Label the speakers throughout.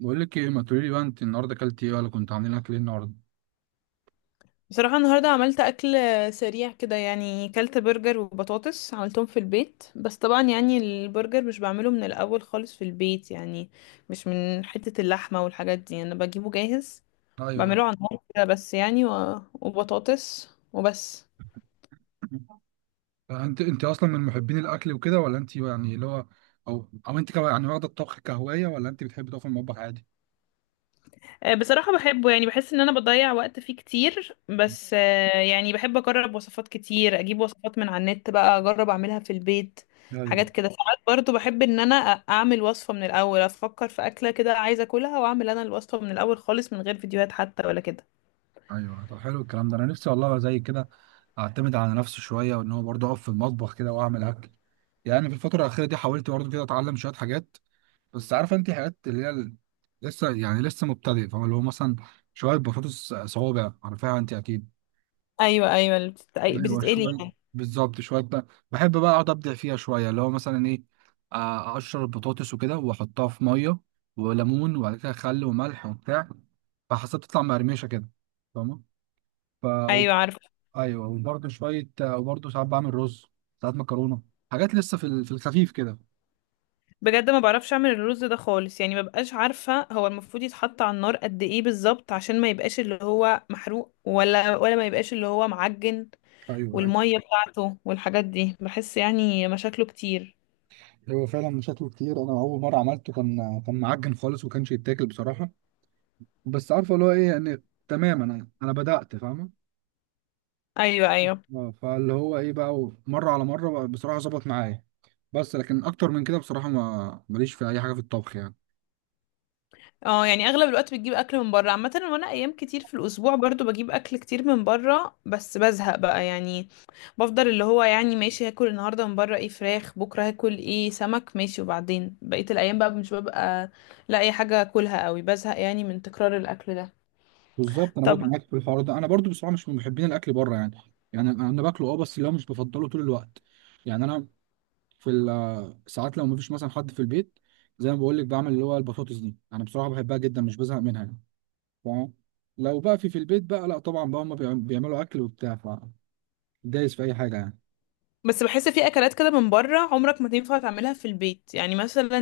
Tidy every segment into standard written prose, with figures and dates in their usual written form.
Speaker 1: بقول لك ايه؟ ما تقولي لي بقى، انت النهارده اكلتي ايه، ولا كنت عاملين اكل ايه النهارده؟
Speaker 2: بصراحة النهاردة عملت أكل سريع كده يعني كلت برجر وبطاطس عملتهم في البيت. بس طبعا يعني البرجر مش بعمله من الأول خالص في البيت يعني، مش من حتة اللحمة والحاجات دي، أنا بجيبه جاهز
Speaker 1: ايوه.
Speaker 2: بعمله على النار كده بس يعني و... وبطاطس وبس.
Speaker 1: انت اصلا من محبين الاكل وكده، ولا انت يعني اللي هو او او انت واخده الطبخ كهوايه، ولا انت بتحبي تقفي المطبخ عادي؟
Speaker 2: بصراحة بحبه يعني بحس ان انا بضيع وقت فيه كتير. بس يعني بحب اجرب وصفات كتير، اجيب وصفات من على النت بقى اجرب اعملها في البيت.
Speaker 1: ايوه
Speaker 2: حاجات كده ساعات برضو بحب ان انا اعمل وصفة من الاول، افكر في اكلة كده عايزة اكلها واعمل انا الوصفة من الاول خالص من غير فيديوهات حتى ولا كده.
Speaker 1: ايوه. طب حلو الكلام ده، انا نفسي والله أبقى زي كده، اعتمد على نفسي شويه، وان هو برضه اقف في المطبخ كده واعمل اكل. يعني في الفتره الاخيره دي حاولت برضه كده اتعلم شويه حاجات، بس عارفه انت حاجات لسه، يعني لسه مبتدئ، فاهم؟ اللي هو مثلا شويه بطاطس صوابع، عارفاها انت اكيد.
Speaker 2: ايوه ايوه، اللي
Speaker 1: ايوه
Speaker 2: بتتقلي
Speaker 1: شويه،
Speaker 2: يعني.
Speaker 1: بالظبط. شويه بقى بحب بقى اقعد ابدع فيها شويه، اللي هو مثلا ايه، اقشر البطاطس وكده، واحطها في ميه وليمون، وبعد كده خل وملح وبتاع، فحسب تطلع مقرمشه كده، فاهمه؟ ف و-
Speaker 2: ايوه، عارفة.
Speaker 1: ايوه. وبرده شويه، وبرده ساعات بعمل رز، ساعات مكرونه، حاجات لسه في الخفيف كده.
Speaker 2: بجد ما بعرفش اعمل الرز ده خالص يعني، مبقاش عارفة هو المفروض يتحط على النار قد ايه بالظبط، عشان ما يبقاش اللي هو محروق ولا ما يبقاش اللي هو معجن،
Speaker 1: ايوه ايوه.
Speaker 2: والمية بتاعته والحاجات دي، بحس يعني مشاكله كتير.
Speaker 1: هو فعلا شكله كتير، انا اول مره عملته كان معجن خالص، وكانش يتاكل بصراحه. بس عارفه اللي هو ايه، يعني تمام، انا بدات فاهمه.
Speaker 2: ايوه ايوه.
Speaker 1: اه فاللي هو ايه بقى، مره على مره بقى بصراحه ظبط معايا. بس لكن اكتر من كده بصراحه ما ماليش في اي حاجه في الطبخ يعني.
Speaker 2: اه يعني اغلب الوقت بتجيب اكل من بره عامه، وانا ايام كتير في الاسبوع برضو بجيب اكل كتير من بره بس بزهق بقى يعني. بفضل اللي هو يعني ماشي، هاكل النهارده من بره ايه، فراخ، بكره هاكل ايه، سمك، ماشي، وبعدين بقيه الايام بقى مش ببقى لاقي حاجه اكلها قوي، بزهق يعني من تكرار الاكل ده.
Speaker 1: بالظبط، انا
Speaker 2: طب
Speaker 1: برضو معاك في الحوار ده، انا برضو بصراحه مش من محبين الاكل بره يعني. يعني انا، باكله اه، بس اللي هو مش بفضله طول الوقت. يعني انا ساعات لو مفيش مثلا حد في البيت، زي ما بقول لك بعمل اللي هو البطاطس دي، انا بصراحه بحبها جدا مش بزهق منها يعني، فاهم؟ لو بقى في البيت بقى، لا طبعا بقى هم بيعملوا اكل وبتاع، فدايس في اي حاجه يعني.
Speaker 2: بس بحس في اكلات كده من بره عمرك ما تنفع تعملها في البيت، يعني مثلا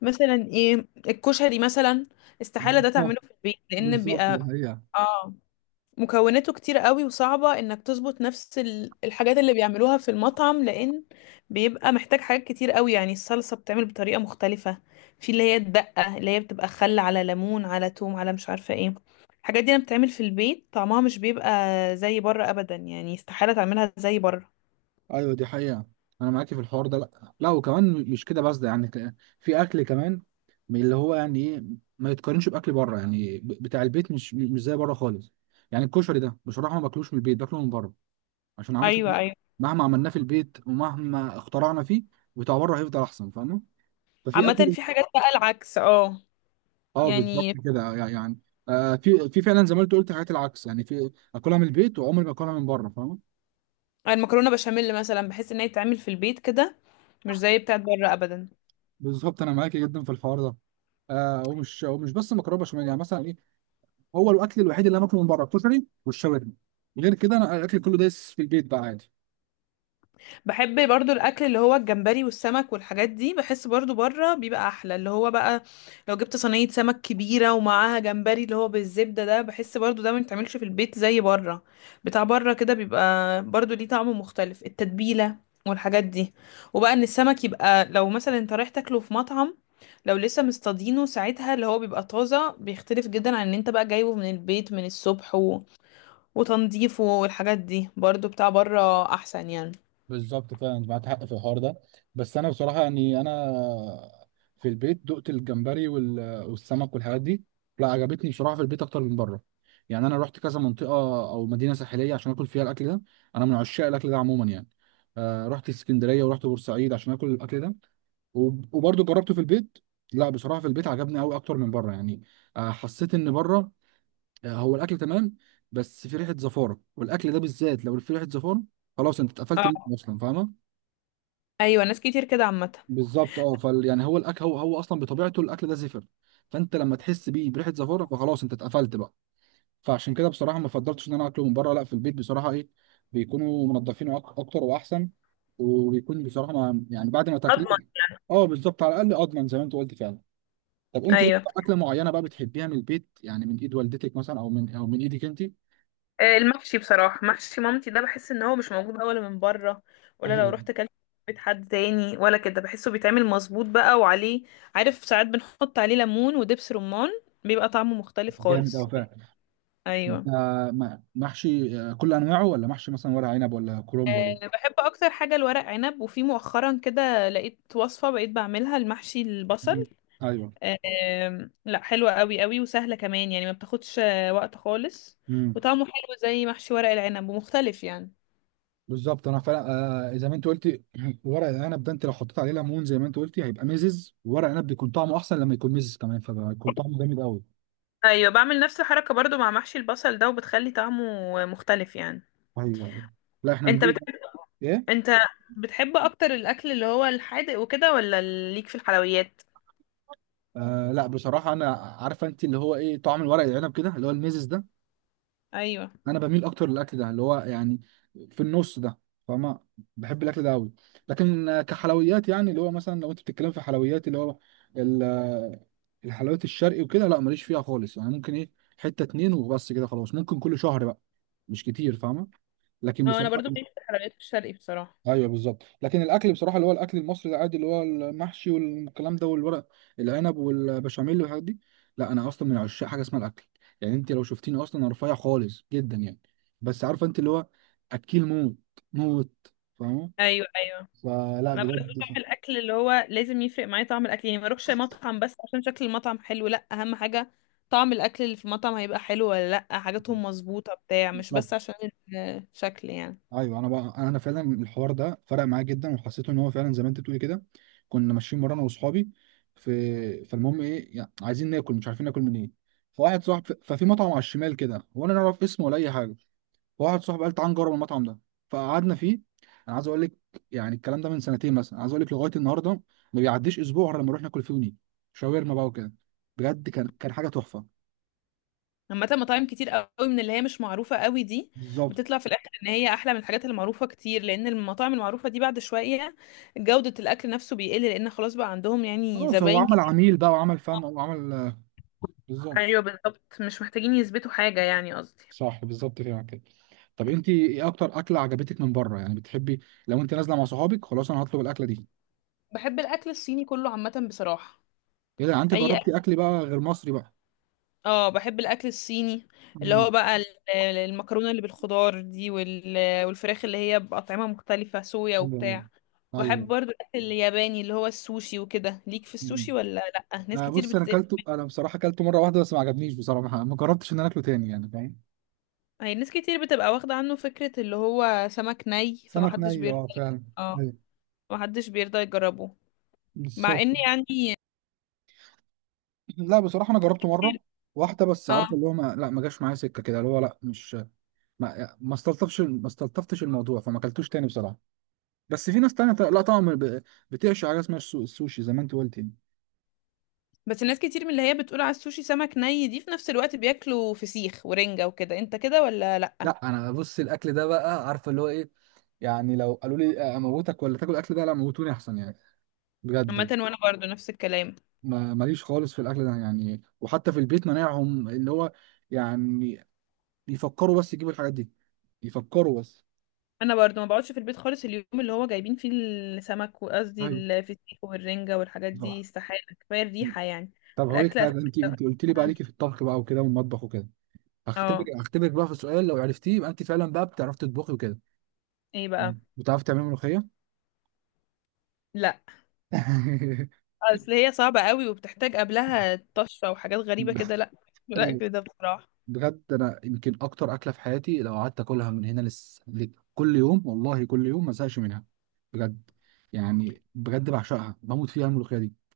Speaker 2: مثلا ايه، الكشري مثلا، استحالة ده تعمله
Speaker 1: بالظبط،
Speaker 2: في البيت لان
Speaker 1: بالظبط ده
Speaker 2: بيبقى،
Speaker 1: هي.
Speaker 2: اه، مكوناته كتير قوي، وصعبة انك تظبط نفس الحاجات اللي بيعملوها في المطعم، لان بيبقى محتاج حاجات كتير قوي، يعني الصلصة بتعمل بطريقة مختلفة، في اللي هي الدقة اللي هي بتبقى خل على ليمون على توم على مش عارفة ايه، الحاجات دي لما بتتعمل في البيت طعمها مش بيبقى زي بره ابدا يعني، استحالة تعملها زي بره.
Speaker 1: ايوه دي حقيقة، انا معاكي في الحوار ده. لا لا، وكمان مش كده بس ده يعني في اكل كمان من اللي هو يعني ايه، ما يتقارنش باكل بره يعني، بتاع البيت مش زي بره خالص. يعني الكشري ده بصراحة ما باكلوش من البيت، باكله من بره، عشان عارف إن
Speaker 2: ايوه ايوه،
Speaker 1: مهما عملناه في البيت، ومهما اخترعنا فيه، بتاع بره هيفضل احسن، فاهمة؟ ففي
Speaker 2: عامة
Speaker 1: اكل،
Speaker 2: في حاجات بقى العكس، اه
Speaker 1: اه بالظبط
Speaker 2: يعني
Speaker 1: كده يعني. آه في فعلا زي ما انت قلت حاجات العكس يعني، في اكلها من البيت وعمري ما اكلها من بره، فاهمة؟
Speaker 2: المكرونه بشاميل مثلا، بحس ان هي تتعمل في البيت كده مش زي بتاعت بره ابدا.
Speaker 1: بالظبط، انا معاكي جدا في الحوار ده. آه، ومش بس مكرونه بشاميل، يعني مثلا إيه، هو الاكل الوحيد اللي انا باكله من بره الكشري والشاورما، غير كده انا الاكل كله دايس في البيت بقى عادي.
Speaker 2: بحب برضو الاكل اللي هو الجمبري والسمك والحاجات دي، بحس برضو بره بيبقى احلى، اللي هو بقى لو جبت صينيه سمك كبيره ومعاها جمبري اللي هو بالزبده ده، بحس برضو ده ما يتعملش في البيت زي بره. بتاع بره كده بيبقى برضو ليه طعم مختلف، التتبيله والحاجات دي. وبقى ان السمك يبقى لو مثلا انت رايح تاكله في مطعم، لو لسه مصطادينه ساعتها اللي هو بيبقى طازه، بيختلف جدا عن ان انت بقى جايبه من البيت من الصبح وتنظيفه، والحاجات دي برضو بتاع بره احسن يعني.
Speaker 1: بالظبط فعلا، انت معاك حق في الحوار ده. بس انا بصراحه يعني انا في البيت دقت الجمبري والسمك والحاجات دي، لا عجبتني بصراحه في البيت اكتر من بره. يعني انا رحت كذا منطقه او مدينه ساحليه عشان اكل فيها الاكل ده، انا من عشاق الاكل ده عموما يعني. آه رحت اسكندريه ورحت بورسعيد عشان اكل الاكل ده، وبرضه جربته في البيت، لا بصراحه في البيت عجبني قوي اكتر من بره يعني. آه حسيت ان بره، هو الاكل تمام، بس في ريحه زفاره، والاكل ده بالذات لو في ريحه زفاره خلاص انت اتقفلت منه
Speaker 2: اه،
Speaker 1: اصلا، فاهمه؟
Speaker 2: ايوه، ناس كتير كده عامه.
Speaker 1: بالظبط. اه فال يعني هو الاكل، هو اصلا بطبيعته الاكل ده زفر، فانت لما تحس بيه بريحه زفاره فخلاص انت اتقفلت بقى. فعشان كده بصراحه ما فضلتش ان انا اكله من بره، لا في البيت بصراحه ايه بيكونوا منضفينه اكتر واحسن، وبيكون بصراحه ما يعني بعد ما
Speaker 2: اضمن.
Speaker 1: تاكليه. اه بالظبط، على الاقل اضمن زي ما انت قلت فعلا. طب انت ليك
Speaker 2: ايوه.
Speaker 1: بقى اكله معينه بقى بتحبيها من البيت يعني، من ايد والدتك مثلا، او من ايدك انت؟
Speaker 2: المحشي بصراحه، محشي مامتي ده بحس ان هو مش موجود بقى، ولا من بره، ولا لو
Speaker 1: أيوة.
Speaker 2: رحت كلت في بيت حد تاني ولا كده، بحسه بيتعمل مظبوط بقى وعليه. عارف ساعات بنحط عليه ليمون ودبس رمان، بيبقى طعمه مختلف
Speaker 1: جامد
Speaker 2: خالص.
Speaker 1: أوي فعلا. انت
Speaker 2: ايوه.
Speaker 1: محشي كل انواعه، ولا محشي مثلا ورق عنب، ولا كرنب ولا؟
Speaker 2: أه، بحب اكتر حاجه الورق عنب، وفي مؤخرا كده لقيت وصفه بقيت بعملها، المحشي البصل.
Speaker 1: مم. ايوه.
Speaker 2: لا، حلوة قوي قوي، وسهلة كمان يعني ما بتاخدش وقت خالص،
Speaker 1: امم.
Speaker 2: وطعمه حلو زي محشي ورق العنب ومختلف يعني.
Speaker 1: بالظبط انا فعلا، آه زي ما انت قلتي، ورق العنب ده، انت لو حطيت عليه ليمون زي ما انت قلتي هيبقى مزز، ورق العنب بيكون طعمه احسن لما يكون مزز كمان، فبيكون طعمه جامد قوي.
Speaker 2: ايوه، بعمل نفس الحركة برضو مع محشي البصل ده، وبتخلي طعمه مختلف يعني.
Speaker 1: ايوه. لا احنا
Speaker 2: انت
Speaker 1: ندوق.
Speaker 2: بتحب
Speaker 1: ايه؟
Speaker 2: انت بتحب اكتر الاكل اللي هو الحادق وكده، ولا ليك في الحلويات؟
Speaker 1: آه لا بصراحه انا عارفه انت اللي هو ايه، طعم الورق العنب كده اللي هو المزز ده،
Speaker 2: ايوه،
Speaker 1: انا بميل اكتر للاكل ده اللي هو يعني في النص ده، فاهمة؟ بحب الاكل ده قوي. لكن كحلويات، يعني اللي هو مثلا لو انت بتتكلم في حلويات، اللي هو ال- آه، الحلويات الشرقي وكده لا ماليش فيها خالص يعني، ممكن ايه، حتة اتنين وبس كده خلاص، ممكن كل شهر بقى، مش كتير، فاهمة؟ لكن
Speaker 2: اه، انا
Speaker 1: بصراحة،
Speaker 2: برضو ليك في الحلويات الشرقي بصراحة.
Speaker 1: ايوه بالظبط، لكن الاكل بصراحه اللي هو الاكل المصري العادي اللي هو المحشي والكلام ده، والورق العنب والبشاميل والحاجات دي، لا انا اصلا من عشاق حاجه اسمها الاكل. يعني انت لو شفتيني اصلا انا رفيع خالص جدا يعني، بس عارفه انت اللي هو اكيل موت موت، فاهمه؟
Speaker 2: ايوه ايوه،
Speaker 1: فلا
Speaker 2: انا برضه
Speaker 1: بجد.
Speaker 2: بعمل الاكل اللي هو لازم يفرق معايا طعم الاكل، يعني ما اروحش مطعم بس عشان شكل المطعم حلو، لا، اهم حاجه طعم الاكل اللي في المطعم هيبقى حلو ولا لا، حاجاتهم مظبوطه بتاع، مش
Speaker 1: بالظبط.
Speaker 2: بس عشان الشكل يعني.
Speaker 1: ايوه انا بقى انا فعلا الحوار ده فرق معايا جدا، وحسيت ان هو فعلا زي ما انت بتقولي كده. كنا ماشيين مره انا واصحابي في، فالمهم ايه، يعني عايزين ناكل مش عارفين ناكل منين، فواحد صاحب ففي مطعم على الشمال كده، وانا لا اعرف اسمه ولا اي حاجه، فواحد صاحبي قال تعال نجرب المطعم ده، فقعدنا فيه. انا عايز اقول لك، يعني الكلام ده من سنتين مثلا، عايز اقول لك لغايه النهارده ما بيعديش اسبوع غير لما نروح ناكل فيه ونيجي، شاورما بقى وكده، بجد كان حاجه تحفه.
Speaker 2: عامه مطاعم كتير قوي من اللي هي مش معروفه قوي دي، بتطلع
Speaker 1: بالظبط.
Speaker 2: في الاخر ان هي احلى من الحاجات المعروفه كتير، لان المطاعم المعروفه دي بعد شويه جوده الاكل نفسه بيقل، لان خلاص بقى عندهم يعني
Speaker 1: خلاص، هو
Speaker 2: زباين
Speaker 1: عمل
Speaker 2: كتير.
Speaker 1: عميل بقى، وعمل فم، وعمل، بالظبط.
Speaker 2: ايوه بالظبط، مش محتاجين يثبتوا حاجه يعني قصدي.
Speaker 1: صح بالظبط فعلا كده. طب انت ايه اكتر اكله عجبتك من بره يعني، بتحبي لو انت نازله مع صحابك خلاص انا هطلب الاكله دي؟
Speaker 2: بحب الاكل الصيني كله عامه بصراحه.
Speaker 1: ايه ده، انت
Speaker 2: اي،
Speaker 1: جربتي اكل بقى غير مصري بقى؟
Speaker 2: اه، بحب الاكل الصيني، اللي
Speaker 1: مم.
Speaker 2: هو بقى المكرونه اللي بالخضار دي والفراخ اللي هي باطعمه مختلفه، صويا
Speaker 1: ايوه ايوه.
Speaker 2: وبتاع. وبحب
Speaker 1: ايوه.
Speaker 2: برضو الاكل الياباني اللي هو السوشي وكده، ليك في
Speaker 1: مم.
Speaker 2: السوشي ولا؟ لا،
Speaker 1: آه بص انا اكلته، انا بصراحه اكلته مره واحده بس ما عجبنيش بصراحه، ما جربتش ان انا اكله تاني يعني، فاهم؟
Speaker 2: هي ناس كتير بتبقى واخده عنه فكره اللي هو سمك ني،
Speaker 1: سمك
Speaker 2: فمحدش
Speaker 1: ني،
Speaker 2: بيرضى.
Speaker 1: اه فعلا.
Speaker 2: اه،
Speaker 1: ايوه.
Speaker 2: محدش بيرضى يجربه مع
Speaker 1: بالظبط.
Speaker 2: ان يعني.
Speaker 1: لا بصراحه انا جربته مره واحده بس، عارف
Speaker 2: اه،
Speaker 1: اللي هو ما جاش معايا سكه كده، اللي هو لا مش، ما استلطفتش الموضوع فما اكلتوش تاني بصراحه. بس في ناس تانية ط- لا طبعا ب- بتعشق حاجه اسمها السوشي زي ما انت قلت يعني.
Speaker 2: بس الناس كتير من اللي هي بتقول على السوشي سمك ني دي، في نفس الوقت بياكلوا فسيخ ورنجة وكده، انت كده ولا لا؟
Speaker 1: لا انا بص الاكل ده بقى، عارفه اللي هو ايه، يعني لو قالوا لي اموتك ولا تاكل الاكل ده، لا موتوني احسن يعني،
Speaker 2: عامه
Speaker 1: بجد.
Speaker 2: وانا برضو نفس الكلام.
Speaker 1: ما ماليش خالص في الاكل ده يعني، وحتى في البيت مناعهم اللي هو يعني يفكروا بس يجيبوا الحاجات دي، يفكروا بس.
Speaker 2: انا برضو ما بقعدش في البيت خالص اليوم اللي هو جايبين فيه السمك، وقصدي
Speaker 1: ايوه.
Speaker 2: الفسيخ والرنجة والحاجات دي،
Speaker 1: بالظبط.
Speaker 2: استحالة، كفاية
Speaker 1: مم.
Speaker 2: الريحة يعني.
Speaker 1: طب هقول لك
Speaker 2: الاكل
Speaker 1: حاجه، انت
Speaker 2: أساساً-
Speaker 1: انت قلت لي بقى ليكي في الطبخ بقى وكده والمطبخ وكده، هختبرك
Speaker 2: اه،
Speaker 1: هختبرك بقى في سؤال، لو عرفتيه يبقى انت فعلا بقى بتعرفي تطبخي وكده.
Speaker 2: ايه بقى؟
Speaker 1: تمام. بتعرفي تعملي ملوخيه؟
Speaker 2: لا. اصل هي صعبة قوي وبتحتاج قبلها طشة وحاجات غريبة كده، لا،
Speaker 1: أيوة.
Speaker 2: الاكل ده بصراحة.
Speaker 1: بجد انا يمكن اكتر اكله في حياتي، لو قعدت اكلها من هنا كل يوم والله، كل يوم ما ازهقش منها، بجد. يعني بجد بعشقها، بموت فيها الملوخيه دي.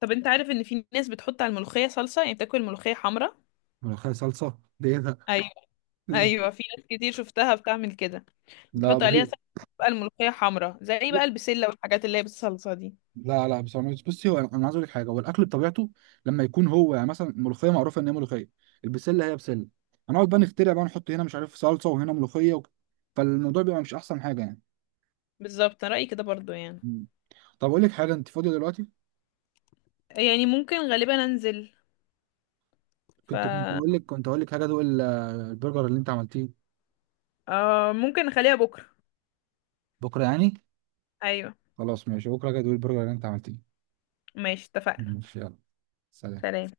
Speaker 2: طب انت عارف ان في ناس بتحط على الملوخية صلصة، يعني بتاكل الملوخية حمرا.
Speaker 1: ملوخيه صلصه دي إيه ده؟
Speaker 2: ايوه، ايوه في ناس كتير شفتها بتعمل كده،
Speaker 1: لا
Speaker 2: بتحط عليها
Speaker 1: هي،
Speaker 2: صلصة، بقى الملوخية حمرا زي بقى البسلة والحاجات اللي هي بالصلصة دي.
Speaker 1: لا لا بصراحه بصي، هو انا، عايز اقول لك حاجه، هو الاكل بطبيعته لما يكون هو، يعني مثلا الملوخيه معروفه ان هي ملوخيه، البسله هي بسله، هنقعد بقى نخترع بقى نحط هنا مش عارف صلصه وهنا ملوخيه و... فالموضوع بيبقى مش احسن حاجه يعني.
Speaker 2: بالظبط، أنا رأيي كده برضو يعني.
Speaker 1: مم. طب اقول لك حاجه، انت فاضيه دلوقتي؟
Speaker 2: يعني ممكن غالبا انزل، ف
Speaker 1: كنت اقول لك حاجه، ادوق البرجر اللي انت عملتيه.
Speaker 2: آه ممكن نخليها بكرة.
Speaker 1: بكره يعني؟
Speaker 2: ايوه،
Speaker 1: خلاص ماشي، بكره حاجه ادوق البرجر اللي انت عملتيه.
Speaker 2: ماشي اتفقنا،
Speaker 1: ماشي يلا. سلام.
Speaker 2: سلام.